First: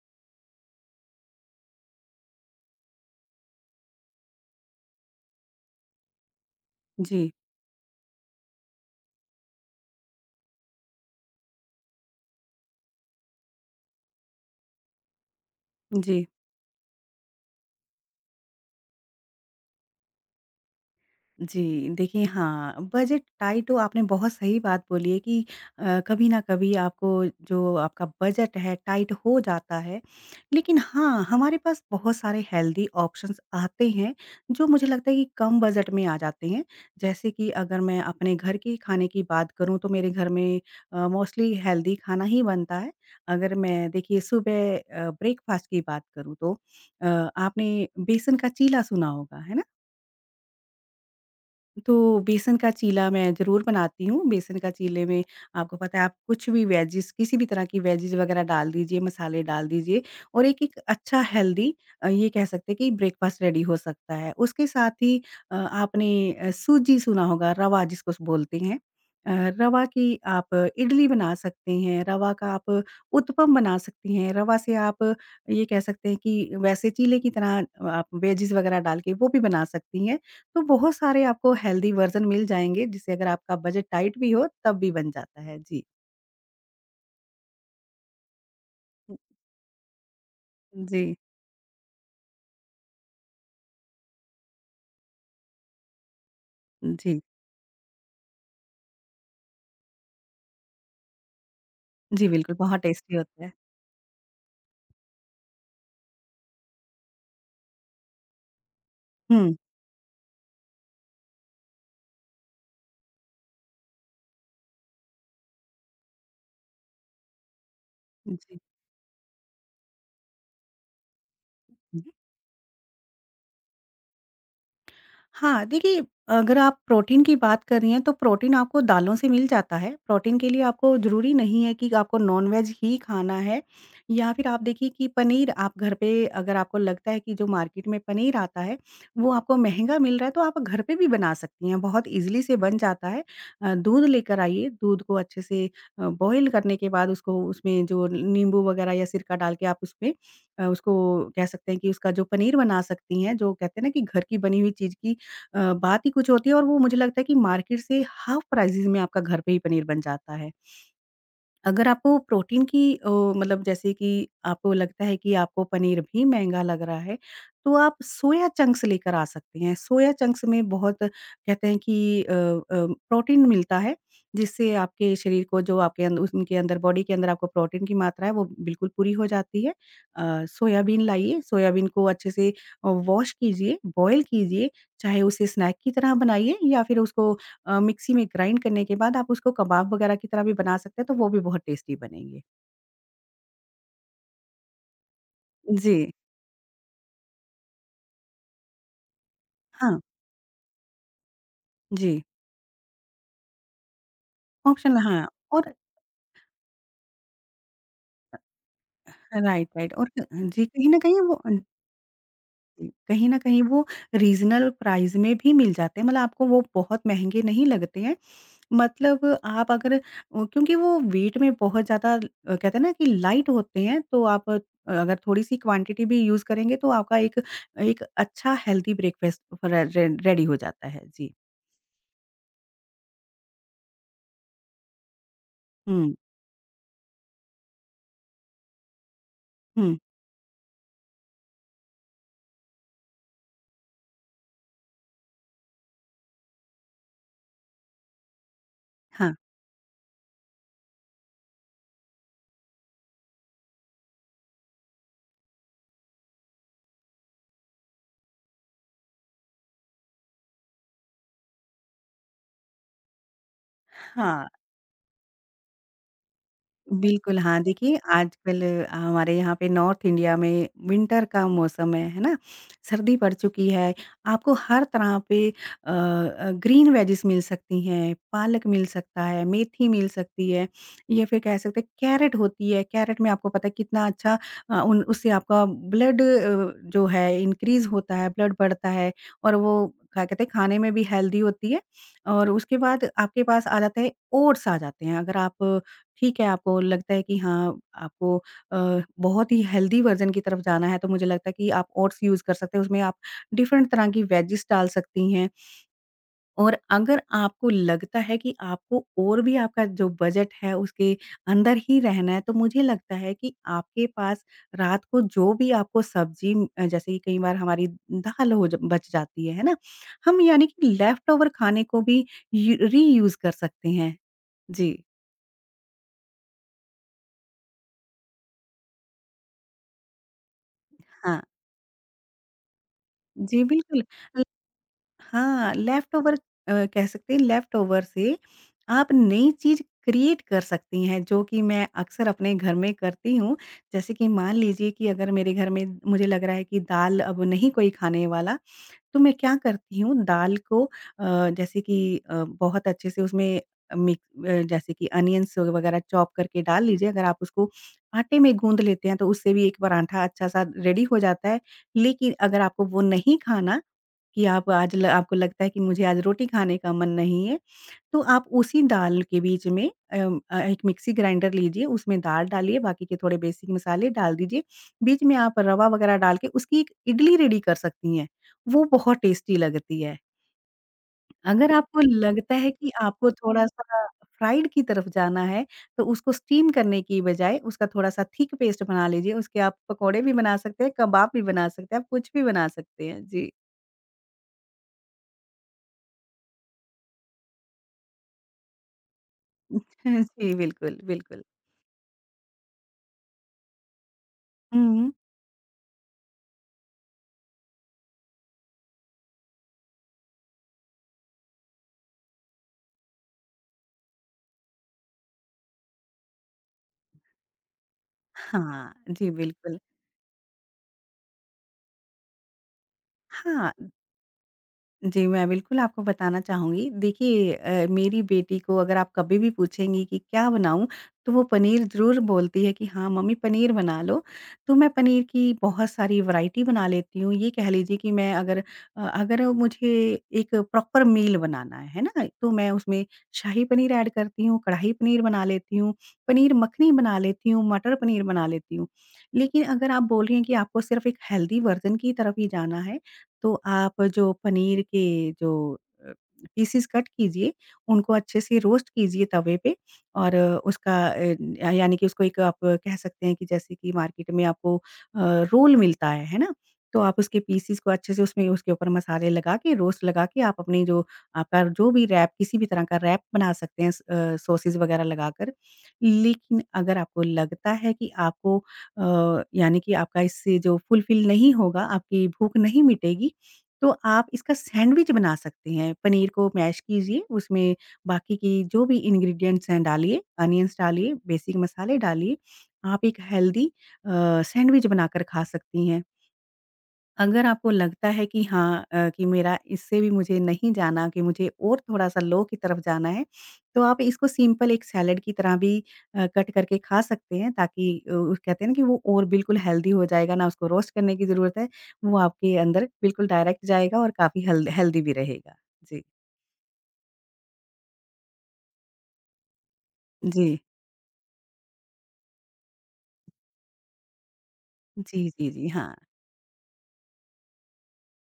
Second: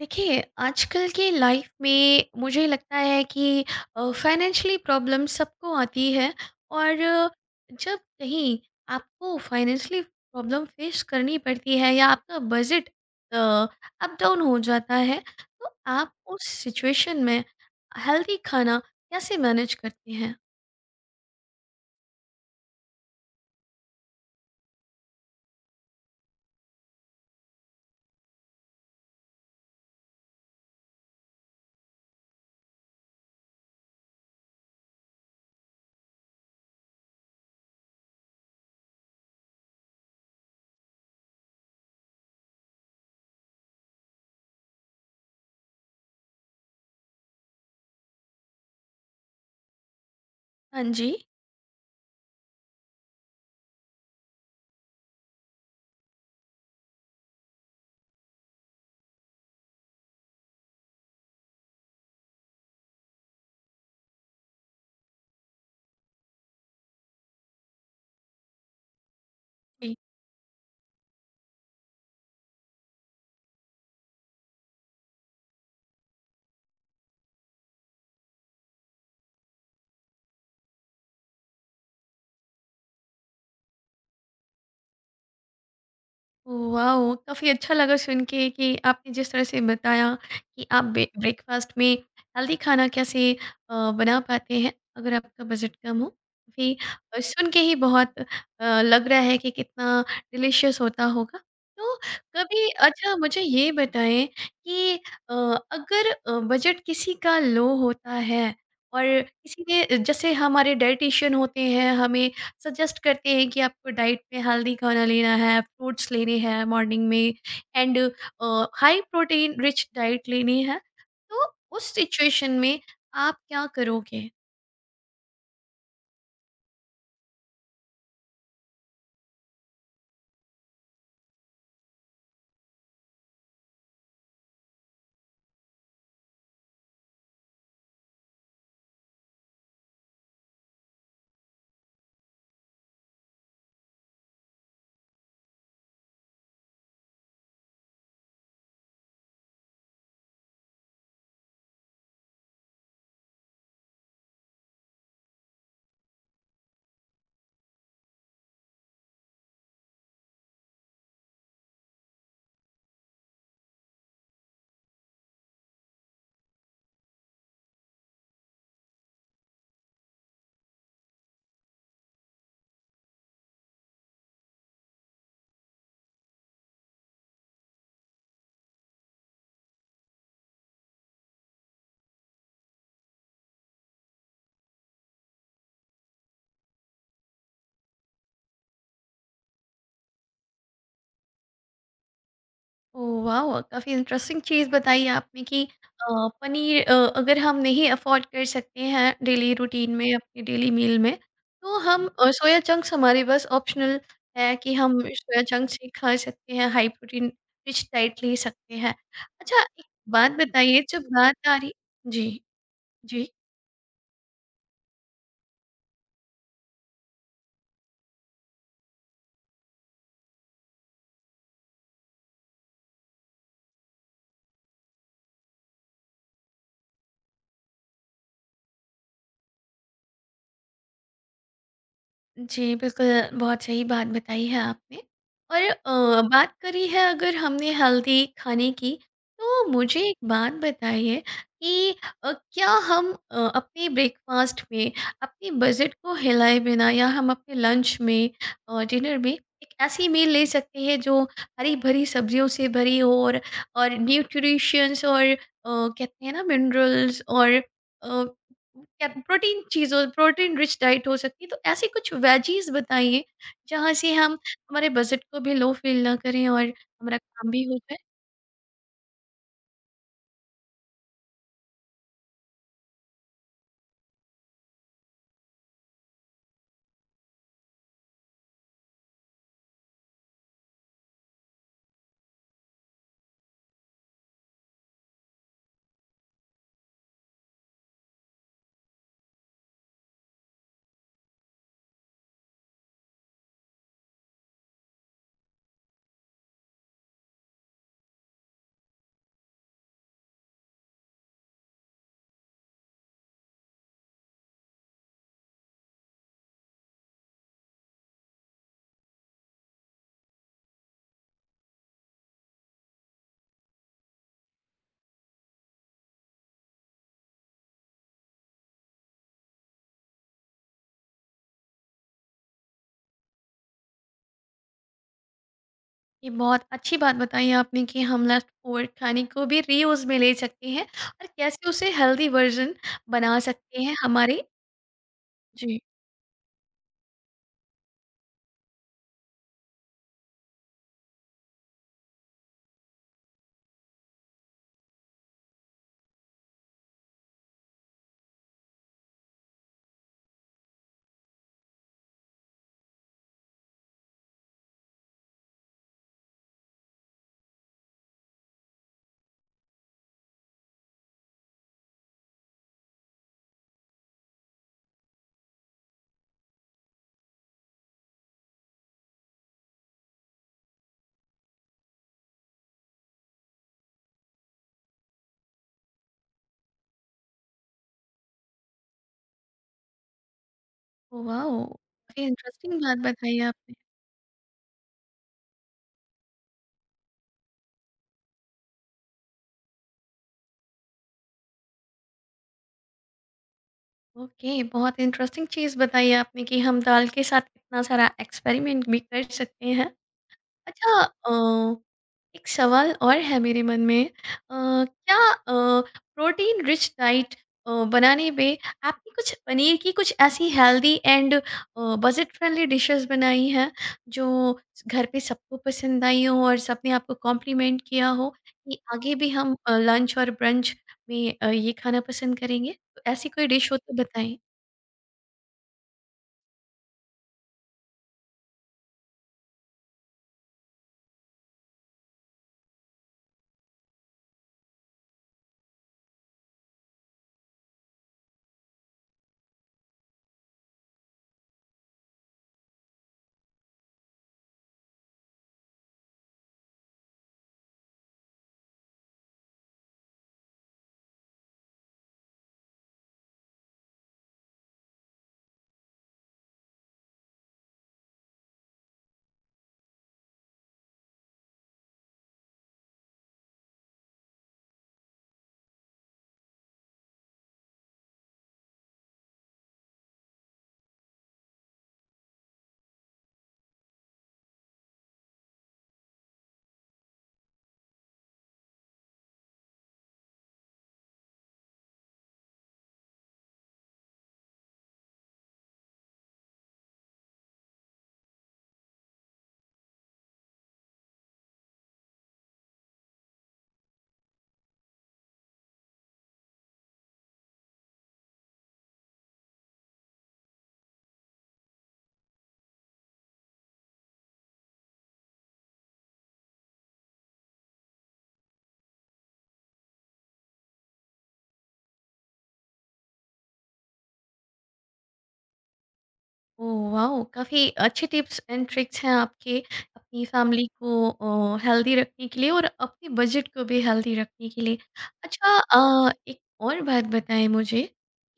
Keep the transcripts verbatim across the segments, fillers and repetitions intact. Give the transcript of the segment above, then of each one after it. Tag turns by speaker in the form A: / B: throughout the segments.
A: देखिए, आजकल की लाइफ में मुझे लगता है कि अ, फाइनेंशियली प्रॉब्लम सबको आती है और अ,
B: जी,
A: जब कहीं आपको फाइनेंशियली प्रॉब्लम फेस करनी पड़ती है या आपका बजट अ, अप डाउन हो जाता है, तो आप
B: जी,
A: उस सिचुएशन में हेल्दी खाना कैसे मैनेज करते हैं?
B: जी। देखिए हाँ, बजट टाइट हो आपने बहुत सही बात बोली है कि अ, कभी न कभी आपको जो आपका बजट है टाइट हो जाता है। लेकिन हाँ, हमारे पास बहुत सारे हेल्दी ऑप्शंस आते हैं जो मुझे लगता है कि कम बजट में आ जाते हैं। जैसे कि अगर मैं अपने घर के खाने की बात करूँ तो मेरे घर में अ, मोस्टली हेल्दी खाना ही बनता है। अगर मैं देखिए सुबह अ, ब्रेकफ़ास्ट की बात करूँ तो अ, आपने बेसन का चीला सुना होगा, है ना?
A: हाँ जी।
B: तो बेसन का चीला मैं ज़रूर बनाती हूँ। बेसन का चीले में आपको पता है आप कुछ भी वेजिज़ किसी भी तरह की वेजिज़ वग़ैरह डाल दीजिए, मसाले डाल दीजिए और एक-एक अच्छा हेल्दी अ, ये कह सकते हैं कि ब्रेकफ़ास्ट रेडी हो सकता है। उसके साथ ही अ, आपने अ, सूजी सुना होगा रवा जिसको स बोलते हैं। अ, रवा की आप इडली बना सकते हैं, रवा का आप उत्पम बना सकती हैं, रवा से आप ये कह सकते हैं कि वैसे चीले की तरह आप वेजिज़ वग़ैरह डाल के वो भी बना सकती हैं। तो बहुत सारे आपको हेल्दी वर्ज़न मिल जाएँगे जिससे अगर आपका बजट टाइट भी हो तब भी बन जाता है। जी।
A: वाओ! काफ़ी अच्छा लगा सुन के कि आपने जिस तरह से बताया कि आप बे
B: जी,
A: ब्रेकफ़ास्ट में हेल्दी खाना कैसे अ, बना पाते हैं, अगर आपका बजट कम हो। भी अ,
B: जी।
A: सुन के ही बहुत अ, लग रहा है कि कितना डिलीशियस होता होगा। तो
B: जी, बिल्कुल
A: कभी
B: बहुत टेस्टी
A: अच्छा मुझे
B: होता है।
A: ये बताएँ कि अ, अगर अ, बजट किसी का लो होता है और
B: हुँ,
A: किसी ने जैसे हमारे डायटीशियन होते हैं, हमें सजेस्ट करते हैं कि आपको डाइट में हेल्दी खाना लेना है फ्रूट्स लेने हैं मॉर्निंग में एंड
B: जी।
A: हाई प्रोटीन रिच डाइट लेनी है तो उस सिचुएशन में आप क्या करोगे।
B: हाँ, देखिए अगर आप प्रोटीन की बात कर रही हैं, तो प्रोटीन आपको दालों से मिल जाता है। प्रोटीन के लिए आपको ज़रूरी नहीं है कि आपको नॉन-वेज ही खाना है या फिर आप देखिए कि पनीर आप घर पे अगर आपको लगता है कि जो मार्केट में पनीर आता है, वो आपको महँगा मिल रहा है, तो आप घर पे भी बना सकती हैं, बहुत ईज़िली से बन जाता है। अ, दूध लेकर आइए, दूध को अच्छे से अ, बॉयल करने के बाद उसको उसमें जो नींबू वगैरह या सिरका डाल के आप उसमें अ, उसको कह सकते हैं कि उसका जो पनीर बना सकती हैं, जो कहते हैं ना कि घर की बनी हुई चीज़ की अ, बात ही कुछ होती है और वो मुझे लगता है कि मार्केट से हाफ प्राइसेज़ में आपका घर पे ही पनीर बन जाता है। अगर आपको प्रोटीन की अ, मतलब जैसे कि आपको लगता है कि आपको पनीर भी महँगा लग रहा है, तो आप सोया चंक्स लेकर आ सकते हैं। सोया चंक्स में बहुत कहते हैं कि अ अ, प्रोटीन मिलता है, जिससे आपके शरीर को जो आपके अंद उनके अंदर बॉडी के अंदर आपको प्रोटीन की मात्रा है, वो बिल्कुल पूरी हो जाती है। अ, सोयाबीन लाइए, सोयाबीन को अच्छे से अ, वॉश कीजिए, बॉयल कीजिए, चाहे उसे स्नैक की तरह बनाइए या फिर उसको अ, मिक्सी में ग्राइंड करने के बाद आप उसको कबाब वगैरह की तरह भी बना सकते हैं, तो वो भी बहुत टेस्टी बनेंगे।
A: ओह वाओ! काफ़ी इंटरेस्टिंग चीज़ बताई आपने कि
B: जी,
A: अ, पनीर अ, अगर हम नहीं अफ़ोर्ड कर सकते हैं डेली रूटीन
B: हाँ,
A: में, अपनी डेली मील में, तो हम
B: जी,
A: अ, सोया चंक्स हमारे पास ऑप्शनल है कि
B: ऑप्शनल
A: हम
B: हाँ,
A: सोया
B: और
A: चंक्स ही खा सकते हैं, हाई प्रोटीन रिच डाइट ले सकते हैं। अच्छा,
B: राइट,
A: एक
B: राइट और
A: बात
B: जी,
A: बताइए
B: कहीं न
A: जब
B: कहीं वो
A: बात
B: अ,
A: आ रही। जी,
B: कहीं
A: जी।
B: न कहीं वो रीज़नल प्राइस में भी मिल जाते हैं, मतलब आपको वो बहुत महँगे नहीं लगते हैं। मतलब आप अगर अ, क्योंकि वो वेट में बहुत ज़्यादा अ, कहते हैं ना कि लाइट होते हैं, तो आप अ, अगर थोड़ी-सी क्वांटिटी भी यूज़ करेंगे, तो आपका एक एक अच्छा हेल्दी ब्रेकफ़ास्ट रे रे रेडी हो जाता है। जी,
A: जी, बिल्कुल, बहुत सही बात बताई है आपने और
B: हुँ।
A: अ, बात करी है अगर हमने हेल्दी खाने की, तो
B: हुँ,
A: मुझे एक बात बताइए कि अ, क्या हम अ, अपने ब्रेकफ़ास्ट में अपने बजट को हिलाए बिना या हम अपने लंच में और डिनर में
B: हाँ।
A: एक ऐसी मील ले सकते हैं जो हरी-भरी सब्जियों से भरी हो और और न्यूट्रिशंस और अ, कहते हैं ना मिनरल्स और अ क्या प्रोटीन चीज़ हो प्रोटीन रिच डाइट हो सकती है, तो ऐसी कुछ वेजीज़ बताइए, जहाँ से हम
B: हाँ,
A: हमारे बजट को भी लो फ़ील ना करें और हमारा
B: बिल्कुल,
A: काम भी
B: हाँ,
A: हो जाए।
B: देखिए आजकल अ, हमारे यहाँ पे नॉर्थ इंडिया में विंटर का मौसम है, है ना? सर्दी पड़ चुकी है, आपको हर तरह पे अ अ, ग्रीन वेजिस मिल सकती हैं, पालक मिल सकता है, मेथी मिल सकती है या फिर कह सकते हैं कैरट होती है, कैरट में आपको पता है कितना अच्छा अ, उन उससे आपका ब्लड अ, जो है इंक्रीज़ होता है, ब्लड बढ़ता है और वो क्या कहते हैं खाने में भी हेल्दी होती है और उसके बाद आपके पास आ जाता है ओट्स आ जाते हैं, अगर आप ठीक है, आपको लगता है कि हाँ, आपको अ, बहुत ही हेल्दी वर्ज़न की तरफ जाना है, तो मुझे लगता है कि आप ओट्स यूज़ कर सकते हैं, उसमें आप डिफरेंट तरह की वेजिस डाल सकती हैं। और अगर आपको लगता है कि आपको और भी आपका जो बजट है, उसके अंदर ही रहना है, तो मुझे लगता है कि आपके पास रात को जो भी आपको सब्ज़ी अ, जैसे कि कई बार हमारी दाल हो ज बच जाती है, है ना? हम यानी कि लेफ्टओवर खाने को भी यू रीयूज़ कर सकते हैं। जी,
A: ये बहुत अच्छी बात बताई है आपने कि हम लेफ़्ट ओवर खाने को भी रीयूज़ में ले सकते हैं और
B: हाँ।
A: कैसे उसे हेल्दी वर्ज़न बना
B: जी,
A: सकते हैं
B: बिल्कुल।
A: हमारे।
B: हाँ,
A: जी।
B: लेफ्टओवर अ, कह सकते हैं लेफ्टओवर से आप नई चीज़ क्रिएट कर सकती हैं, जो कि मैं अक्सर अपने घर में करती हूँ। जैसे कि मान लीजिए कि अगर मेरे घर में मुझे लग रहा है कि दाल अब नहीं कोई खाने वाला, तो मैं क्या करती हूँ दाल को अ, जैसे कि अ, बहुत अच्छे से उसमें मिक अ, जैसे कि अनियंस वगैरह चॉप करके डाल लीजिए। अगर आप उसको आटे में गूँध लेते हैं, तो उससे भी एक पराठा अच्छा-सा रेडी हो जाता है। लेकिन अगर आपको वो नहीं खाना कि आप आज ल आपको लगता है कि मुझे आज रोटी खाने का मन नहीं है, तो आप उसी दाल के बीच में अम, अ, एक मिक्सी ग्राइंडर लीजिए, उसमें दाल डालिए, बाकी के थोड़े बेसिक मसाले डाल दीजिए, बीच में आप रवा वगैरह डाल के उसकी एक इडली रेडी कर सकती हैं, वो बहुत टेस्टी लगती है।
A: वाओ!
B: अगर आपको
A: काफ़ी
B: लगता है
A: इंटरेस्टिंग
B: कि
A: बात
B: आपको
A: बताई आपने।
B: थोड़ा-सा फ्राइड की तरफ जाना है, तो उसको स्टीम करने की बजाय उसका थोड़ा-सा थिक पेस्ट बना लीजिए, उसके आप पकोड़े भी बना सकते हैं, कबाब भी बना सकते हैं, आप कुछ भी बना सकते हैं। जी।
A: ओके, बहुत इंटरेस्टिंग चीज़ बताई है आपने कि हम दाल के साथ कितना सारा एक्सपेरिमेंट भी कर सकते हैं।
B: जी,
A: अच्छा
B: बिल्कुल, बिल्कुल।
A: अ एक सवाल और है मेरे मन में, अ,
B: हुँ।
A: क्या अ, प्रोटीन रिच डाइट अ, बनाने पे आपने कुछ पनीर की कुछ ऐसी healthy and budget friendly dishes बनाई हैं जो घर पे सबको पसंद आई हो और सबने आपको कॉम्प्लीमेंट किया हो कि
B: हाँ,
A: आगे भी
B: जी
A: हम
B: बिल्कुल।
A: लंच और ब्रंच में अ, ये खाना पसंद करेंगे तो ऐसी कोई डिश
B: हाँ,
A: हो तो बताएं।
B: जी, मैं बिल्कुल आपको बताना चाहूँगी। देखिए अ, मेरी बेटी को अगर आप कभी भी पूछेंगी कि क्या बनाऊँ? तो वो पनीर ज़रूर बोलती है कि हाँ, मम्मी पनीर बना लो। तो मैं पनीर की बहुत सारी वैरायटी बना लेती हूँ। ये कह लीजिए कि मैं अगर अ, अगर मुझे एक प्रॉपर मील बनाना है, है ना? तो मैं उसमें शाही पनीर ऐड करती हूँ, कढ़ाई पनीर बना लेती हूँ, पनीर मखनी बना लेती हूँ, मटर पनीर बना लेती हूँ। लेकिन अगर आप बोल रही हैं कि आपको सिर्फ़ एक हेल्दी वर्ज़न की तरफ ही जाना है तो आप जो पनीर के जो अ, पीसेस कट कीजिए, उनको अच्छे से रोस्ट कीजिए तवे पे और अ, उसका अ, या- यानी कि उसको एक आप कह सकते हैं कि जैसे कि मार्केट में आपको अ, रोल मिलता है, है ना? तो आप उसके पीसेस को अच्छे से उसमें उसके ऊपर मसाले लगा के, रोस्ट लगा के आप अपनी जो आपका जो भी रैप किसी भी तरह का रैप बना सकते हैं स अ, सॉसेस वगैरह लगाकर। लेकिन अगर आपको लगता है कि आपको अ, यानी कि आपका इससे जो फुलफिल नहीं होगा, आपकी भूख नहीं मिटेगी, तो आप इसका सैंडविच बना सकते हैं। पनीर को मैश कीजिए, उसमें बाकी की जो भी इंग्रीडिएंट्स हैं डालिए, अनियन्स डालिए, बेसिक मसाले डालिए। आप एक हेल्दी अ, सैंडविच बनाकर खा सकती हैं। अगर आपको लगता है कि हाँ अ, कि मेरा इससे भी मुझे नहीं जाना कि मुझे और थोड़ा-सा लो की तरफ जाना है, तो आप इसको सिंपल एक सैलेड की तरह भी अ, कट करके खा सकते हैं ताकि अ, उस कहते हैं ना कि वो और बिल्कुल हेल्दी हो जाएगा, ना उसको रोस्ट करने की ज़रूरत है, वो आपके अंदर बिल्कुल डायरेक्ट जाएगा और काफ़ी हेल्द हेल्दी भी रहेगा। जी।
A: Oh wow! काफ़ी अच्छे टिप्स एंड ट्रिक्स हैं आपके अपनी
B: जी।
A: फैमिली को अ, हेल्दी रखने के लिए और अपने बजट को भी हेल्दी रखने के लिए।
B: जी, जी,
A: अच्छा,
B: जी। हाँ,
A: अ, एक और बात बताएँ मुझे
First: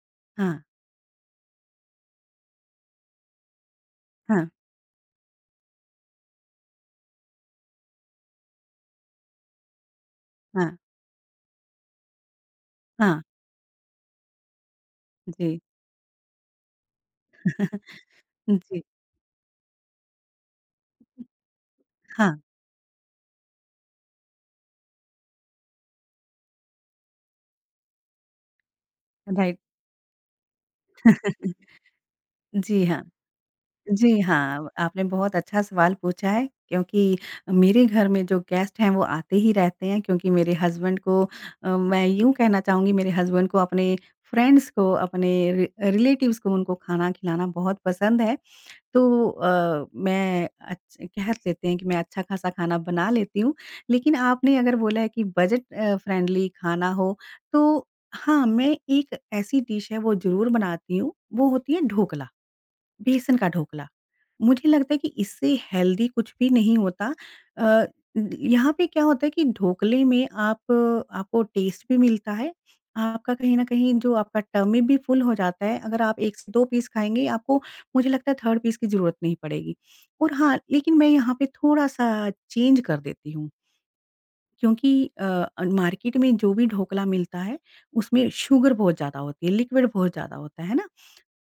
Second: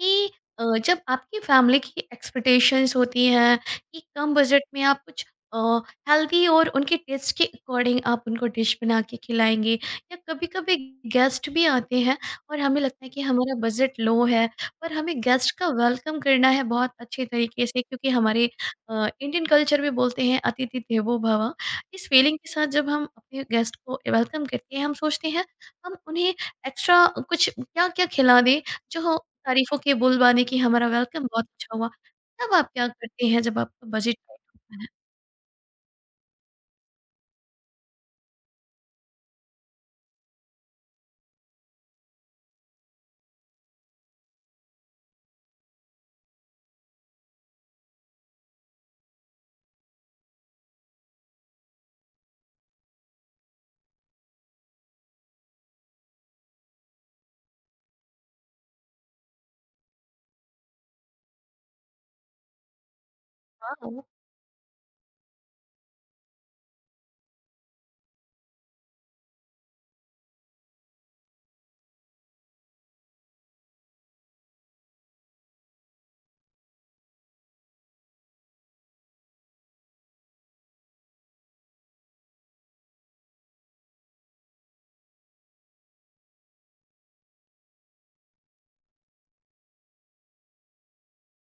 A: कि
B: हाँ,
A: अ, जब आपकी फैमिली की एक्सपेक्टेशंस होती हैं कि कम
B: हाँ,
A: बजट में आप कुछ अ, हेल्दी और उनके टेस्ट के अकॉर्डिंग आप उनको डिश बना के खिलाएँगे या
B: हाँ,
A: कभी-कभी गेस्ट भी आते हैं और हमें लगता है कि
B: हाँ।
A: हमारा बजट लो है पर हमें गेस्ट
B: जी।
A: का वेलकम करना है बहुत अच्छे तरीके से क्योंकि हमारे
B: जी।
A: अ, इंडियन कल्चर में बोलते हैं अतिथि देवो भव। इस
B: हाँ,
A: फीलिंग के साथ जब हम अपने गेस्ट को वेलकम करते हैं हम सोचते हैं हम उन्हें एक्स्ट्रा कुछ क्या क्या खिला दें जो हो
B: राइट।
A: तारीफों के बोल बाने की हमारा वेलकम बहुत अच्छा हुआ। तब आप
B: जी,
A: क्या
B: हाँ।
A: करते हैं जब आपका बजट।
B: जी हाँ, आपने बहुत अच्छा सवाल पूछा है क्योंकि मेरे घर में जो गेस्ट हैं वो आते ही रहते हैं क्योंकि मेरे हस्बैंड को अ, मैं यूँ कहना चाहूँगी मेरे हस्बैंड को अपने फ्रेंड्स को, अपने रि रिलेटिव्स को उनको खाना खिलाना बहुत पसंद है। तो अ, मैं अच्छ कह लेते हैं कि मैं अच्छा-खासा खाना बना लेती हूँ। लेकिन आपने अगर बोला है कि बजट अ, फ्रेंडली खाना हो तो हाँ, मैं एक ऐसी डिश है वो ज़रूर बनाती हूँ, वो होती है ढोकला, बेसन का ढोकला।
A: वाओ।
B: मुझे लगता है कि इससे हेल्दी कुछ भी नहीं होता। अ, यहाँ पे क्या होता है कि ढोकले में आप आपको टेस्ट भी मिलता है, आपका कहीं न कहीं जो आपका टमी भी फुल हो जाता है। अगर आप एक से दो पीस खाएँगे, आपको मुझे लगता है थर्ड पीस की ज़रूरत नहीं पड़ेगी। और हाँ, लेकिन मैं यहाँ पे थोड़ा-सा चेंज कर देती हूँ क्योंकि अ अ, मार्केट में जो भी ढोकला मिलता है, उसमें शुगर बहुत ज़्यादा होती है, लिक्विड बहुत ज़्यादा होता है, है ना?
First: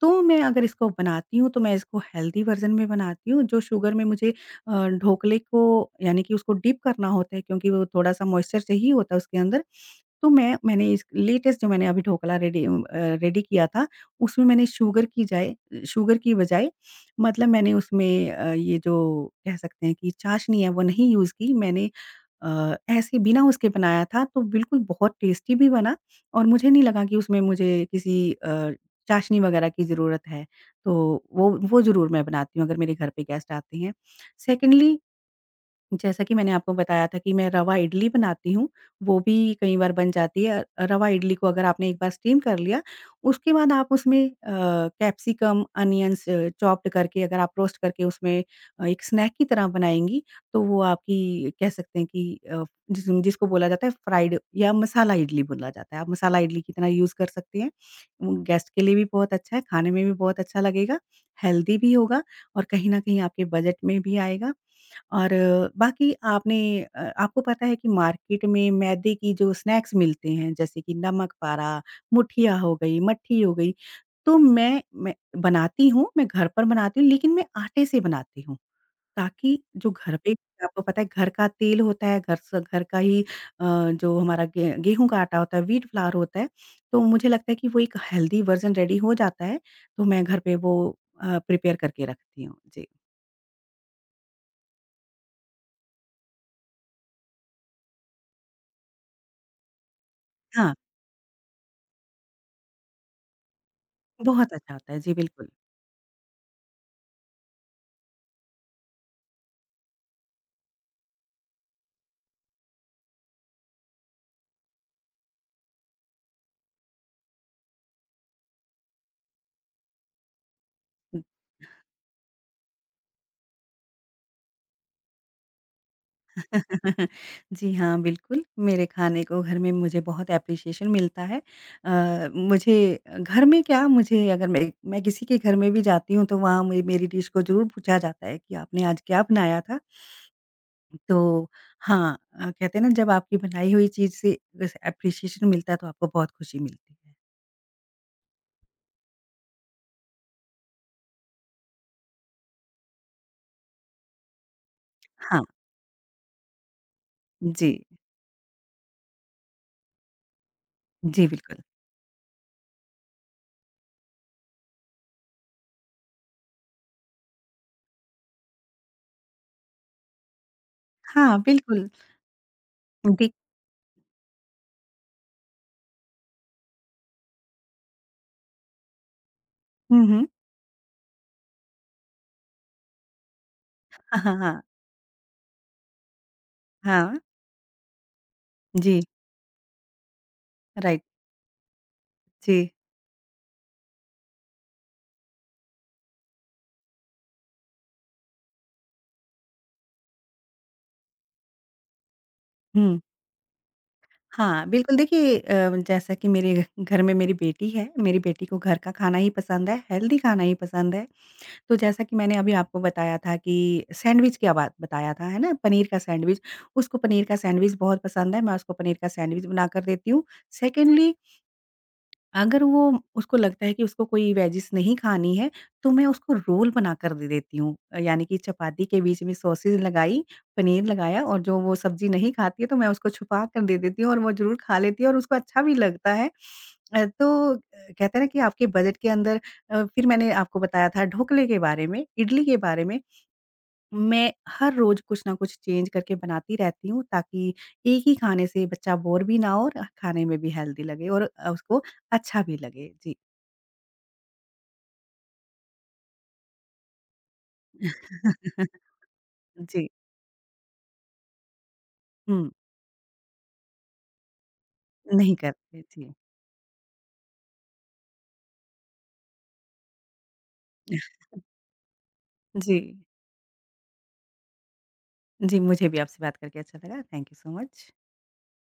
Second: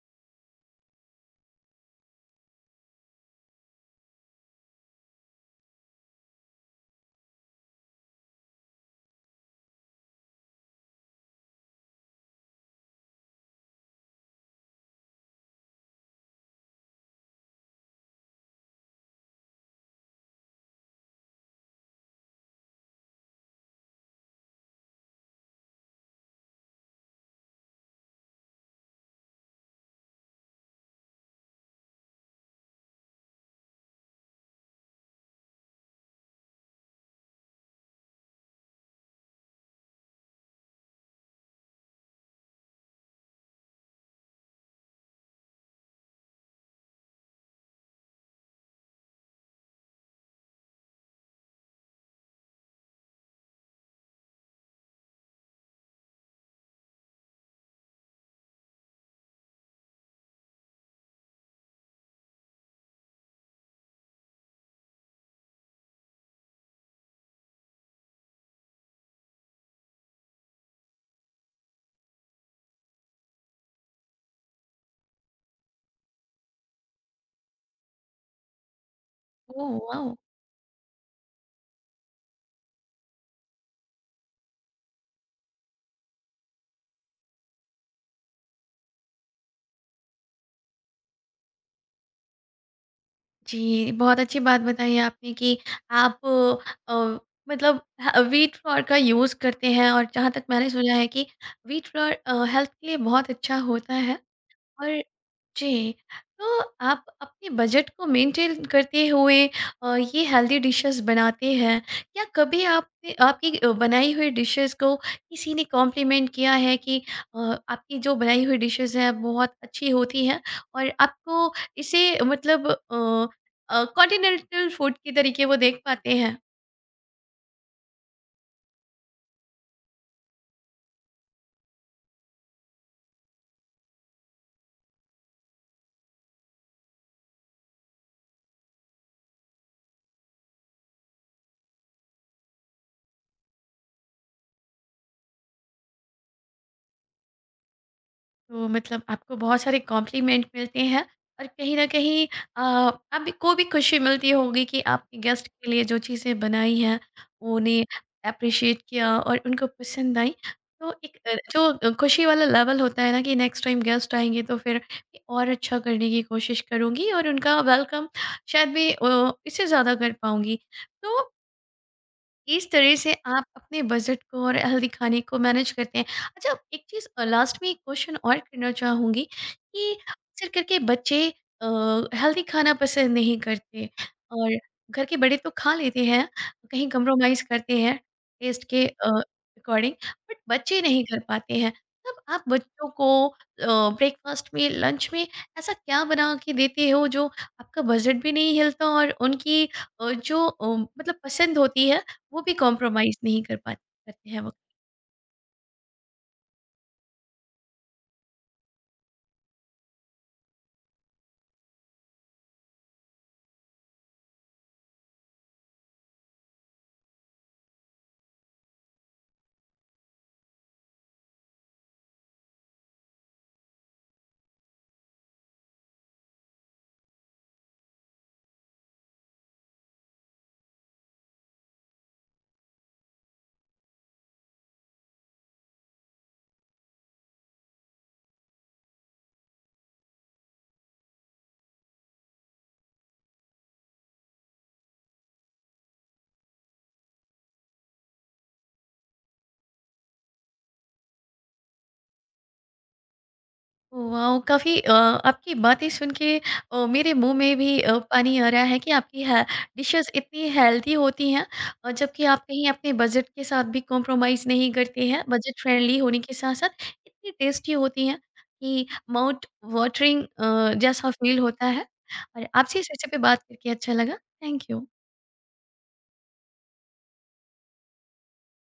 B: तो मैं अगर इसको बनाती हूँ, तो मैं इसको हेल्दी वर्ज़न में बनाती हूँ, जो शुगर में मुझे अ, ढोकले को यानी कि उसको डीप करना होता है क्योंकि वो थोड़ा-सा मॉइस्चर चाहिए होता है उसके अंदर। तो मैं मैंने इस लेटेस्ट जो मैंने अभी ढोकला रेडी अ, रेडी किया था, उसमें मैंने शुगर की जाए शुगर की बजाय मतलब मैंने उसमें अ, ये जो कह सकते हैं कि चाशनी है, वो नहीं यूज़ की। मैंने अ, ऐसे बिना उसके बनाया था, तो बिल्कुल बहुत टेस्टी भी बना और मुझे नहीं लगा कि उसमें मुझे किसी अ, चाशनी वगैरह की ज़रूरत है। तो वो वो ज़रूर मैं बनाती हूँ अगर मेरे घर पे गेस्ट आते हैं। सेकंडली, जैसा कि मैंने आपको बताया था कि मैं रवा इडली बनाती हूँ, वो भी कई बार बन जाती है। अ, रवा इडली को अगर आपने एक बार स्टीम कर लिया, उसके बाद आप उसमें अ, कैप्सिकम, अनियंस चॉप्ड करके अगर आप रोस्ट करके उसमें अ, एक स्नैक की तरह बनाएँगी, तो वो आपकी कह सकते हैं कि अ, जिस जिसको बोला जाता है फ्राइड या मसाला इडली बोला जाता है। आप मसाला इडली की तरह यूज़ कर सकती हैं। उम, गेस्ट के लिए भी बहुत अच्छा है, खाने में भी बहुत अच्छा लगेगा, हेल्दी भी होगा और कहीं न कहीं आपके बजट में भी आएगा। और अ, बाकी आपने अ, आपको पता है कि मार्केट में मैदे की जो स्नैक्स मिलते हैं जैसे कि नमक पारा, मुठिया हो गई, मट्ठी हो गई, तो मैं मैं बनाती हूँ, मैं घर पर बनाती हूँ लेकिन मैं आटे से बनाती हूँ ताकि
A: ओ
B: जो
A: वाह।
B: घर पे आपको पता है घर का तेल होता है, घर स घर का ही अ, जो हमारा गे गेहूँ का आटा होता है, व्हीट फ्लावर होता है, तो मुझे लगता है कि वो एक हेल्दी वर्ज़न रेडी हो जाता है, तो मैं घर पे वो अ, प्रिपेयर करके रखती हूँ। जी।
A: जी, बहुत अच्छी बात बताई आपने कि आप अ, मतलब ह व्हीट फ्लोर का यूज़ करते हैं और जहाँ तक मैंने
B: हाँ,
A: सुना है कि व्हीट फ्लोर अ, हेल्थ के लिए बहुत अच्छा होता है।
B: बहुत अच्छा होता है।
A: और
B: जी, बिल्कुल।
A: जी, तो आप अपने बजट को मेंटेन करते हुए अ, ये हेल्दी डिशेस बनाते हैं। क्या कभी आपने आपकी अ, बनाई हुई डिशेस को किसी ने कॉम्प्लीमेंट किया है कि अ, आपकी जो बनाई हुई डिशेस हैं बहुत अच्छी होती हैं और आपको इसे मतलब अ अ, कॉन्टिनेंटल फूड के तरीके वो देख पाते हैं?
B: जी हाँ, बिल्कुल, मेरे खाने को घर में मुझे बहुत एप्रिशिएशन मिलता है। अ, मुझे घर में क्या मुझे अगर मैं मैं किसी के घर में भी जाती हूँ तो वहाँ मे मेरी डिश को ज़रूर पूछा जाता है कि आपने आज क्या बनाया था? तो हाँ अ, कहते हैं ना जब आपकी बनाई हुई चीज़ से जैसे एप्रिशिएशन मिलता है तो आपको बहुत खुशी मिलती है।
A: तो मतलब आपको बहुत सारे कॉम्प्लीमेंट मिलते हैं और कहीं न कहीं अ, आप को भी खुशी मिलती होगी कि आपने
B: हाँ,
A: गेस्ट के लिए जो चीज़ें बनाई हैं,
B: जी।
A: उन्हें एप्रिशिएट किया और उनको पसंद आई। तो एक
B: जी,
A: अ,
B: बिल्कुल।
A: जो खुशी वाला लेवल होता है ना कि नेक्स्ट टाइम गेस्ट आएँगे तो फिर मैं और अच्छा करने की कोशिश करूँगी और उनका वेलकम शायद मैं अ, इससे ज़्यादा कर पाऊँगी। तो
B: हाँ, बिल्कुल।
A: इस तरह से
B: दि
A: आप अपने बजट को और हेल्दी खाने को मैनेज करते हैं। अच्छा, एक चीज़ अ, लास्ट में एक क्वेश्चन और करना चाहूँगी कि
B: हुँ, हुँ।
A: अक्सर करके बच्चे अ, हेल्दी खाना पसंद नहीं करते
B: हाँ, हाँ,
A: और
B: हाँ।
A: घर के बड़े तो खा लेते हैं, कहीं
B: हाँ,
A: कंप्रोमाइज़ करते हैं टेस्ट के
B: जी,
A: अ, अकॉर्डिंग, बट बच्चे
B: राइट।
A: नहीं कर पाते हैं। तब आप
B: जी,
A: बच्चों को अ, ब्रेकफ़ास्ट में, लंच में ऐसा क्या बना के देते हो जो आपका बजट भी नहीं हिलता और उनकी अ, जो अ, मतलब पसंद होती है वो भी
B: हुँ।
A: कॉम्प्रोमाइज़ नहीं कर पाते करते हैं वो।
B: हाँ, बिल्कुल देखिए। अ, जैसा कि मेरे घर में मेरी बेटी है, मेरी बेटी को घर का खाना ही पसंद है, हेल्दी खाना ही पसंद है। तो जैसा कि मैंने अभी आपको बताया था कि सैंडविच क्या बात बताया था, है ना? पनीर का सैंडविच, उसको पनीर का सैंडविच बहुत पसंद है, मैं उसको पनीर का सैंडविच बनाकर देती हूँ। सेकंडली, अगर वो उसको लगता है कि उसको कोई वेजिस नहीं खानी है, तो मैं उसको रोल बनाकर दे देती हूँ। अ, यानी कि चपाती के बीच में सॉसेज़ लगाई, पनीर लगाया और जो वो सब्ज़ी नहीं खाती है तो मैं उसको छुपा कर दे देती हूँ और वो ज़रूर खा लेती है और उसको अच्छा भी लगता है। अ, तो अ, कहते हैं ना कि आपके बजट के अंदर अ, फिर मैंने आपको बताया था ढोकले के बारे में, इडली के बारे में। मैं हर रोज़ कुछ ना कुछ चेंज करके बनाती रहती हूँ ताकि एक ही खाने से बच्चा बोर भी ना हो और खाने में भी हेल्दी लगे और अ, उसको अच्छा भी लगे। जी।
A: वाओ! काफ़ी अ, आपकी बातें सुन के अ, मेरे मुँह में भी अ, पानी आ रहा है कि आपकी है
B: जी।
A: डिशेज़ इतनी हेल्दी होती हैं और जबकि आप
B: हुँ,
A: कहीं अपने बजट के साथ भी कॉम्प्रोमाइज़ नहीं करते हैं,
B: नहीं
A: बजट
B: करते।
A: फ्रेंडली
B: जी।
A: होने के साथ-साथ इतनी टेस्टी होती हैं कि माउथ वाटरिंग अ, जैसा फ़ील होता है और आपसे
B: जी।
A: इस विषय पे बात करके अच्छा लगा। Thank you.
B: जी, मुझे भी आपसे बात करके अच्छा लगा। Thank you so much.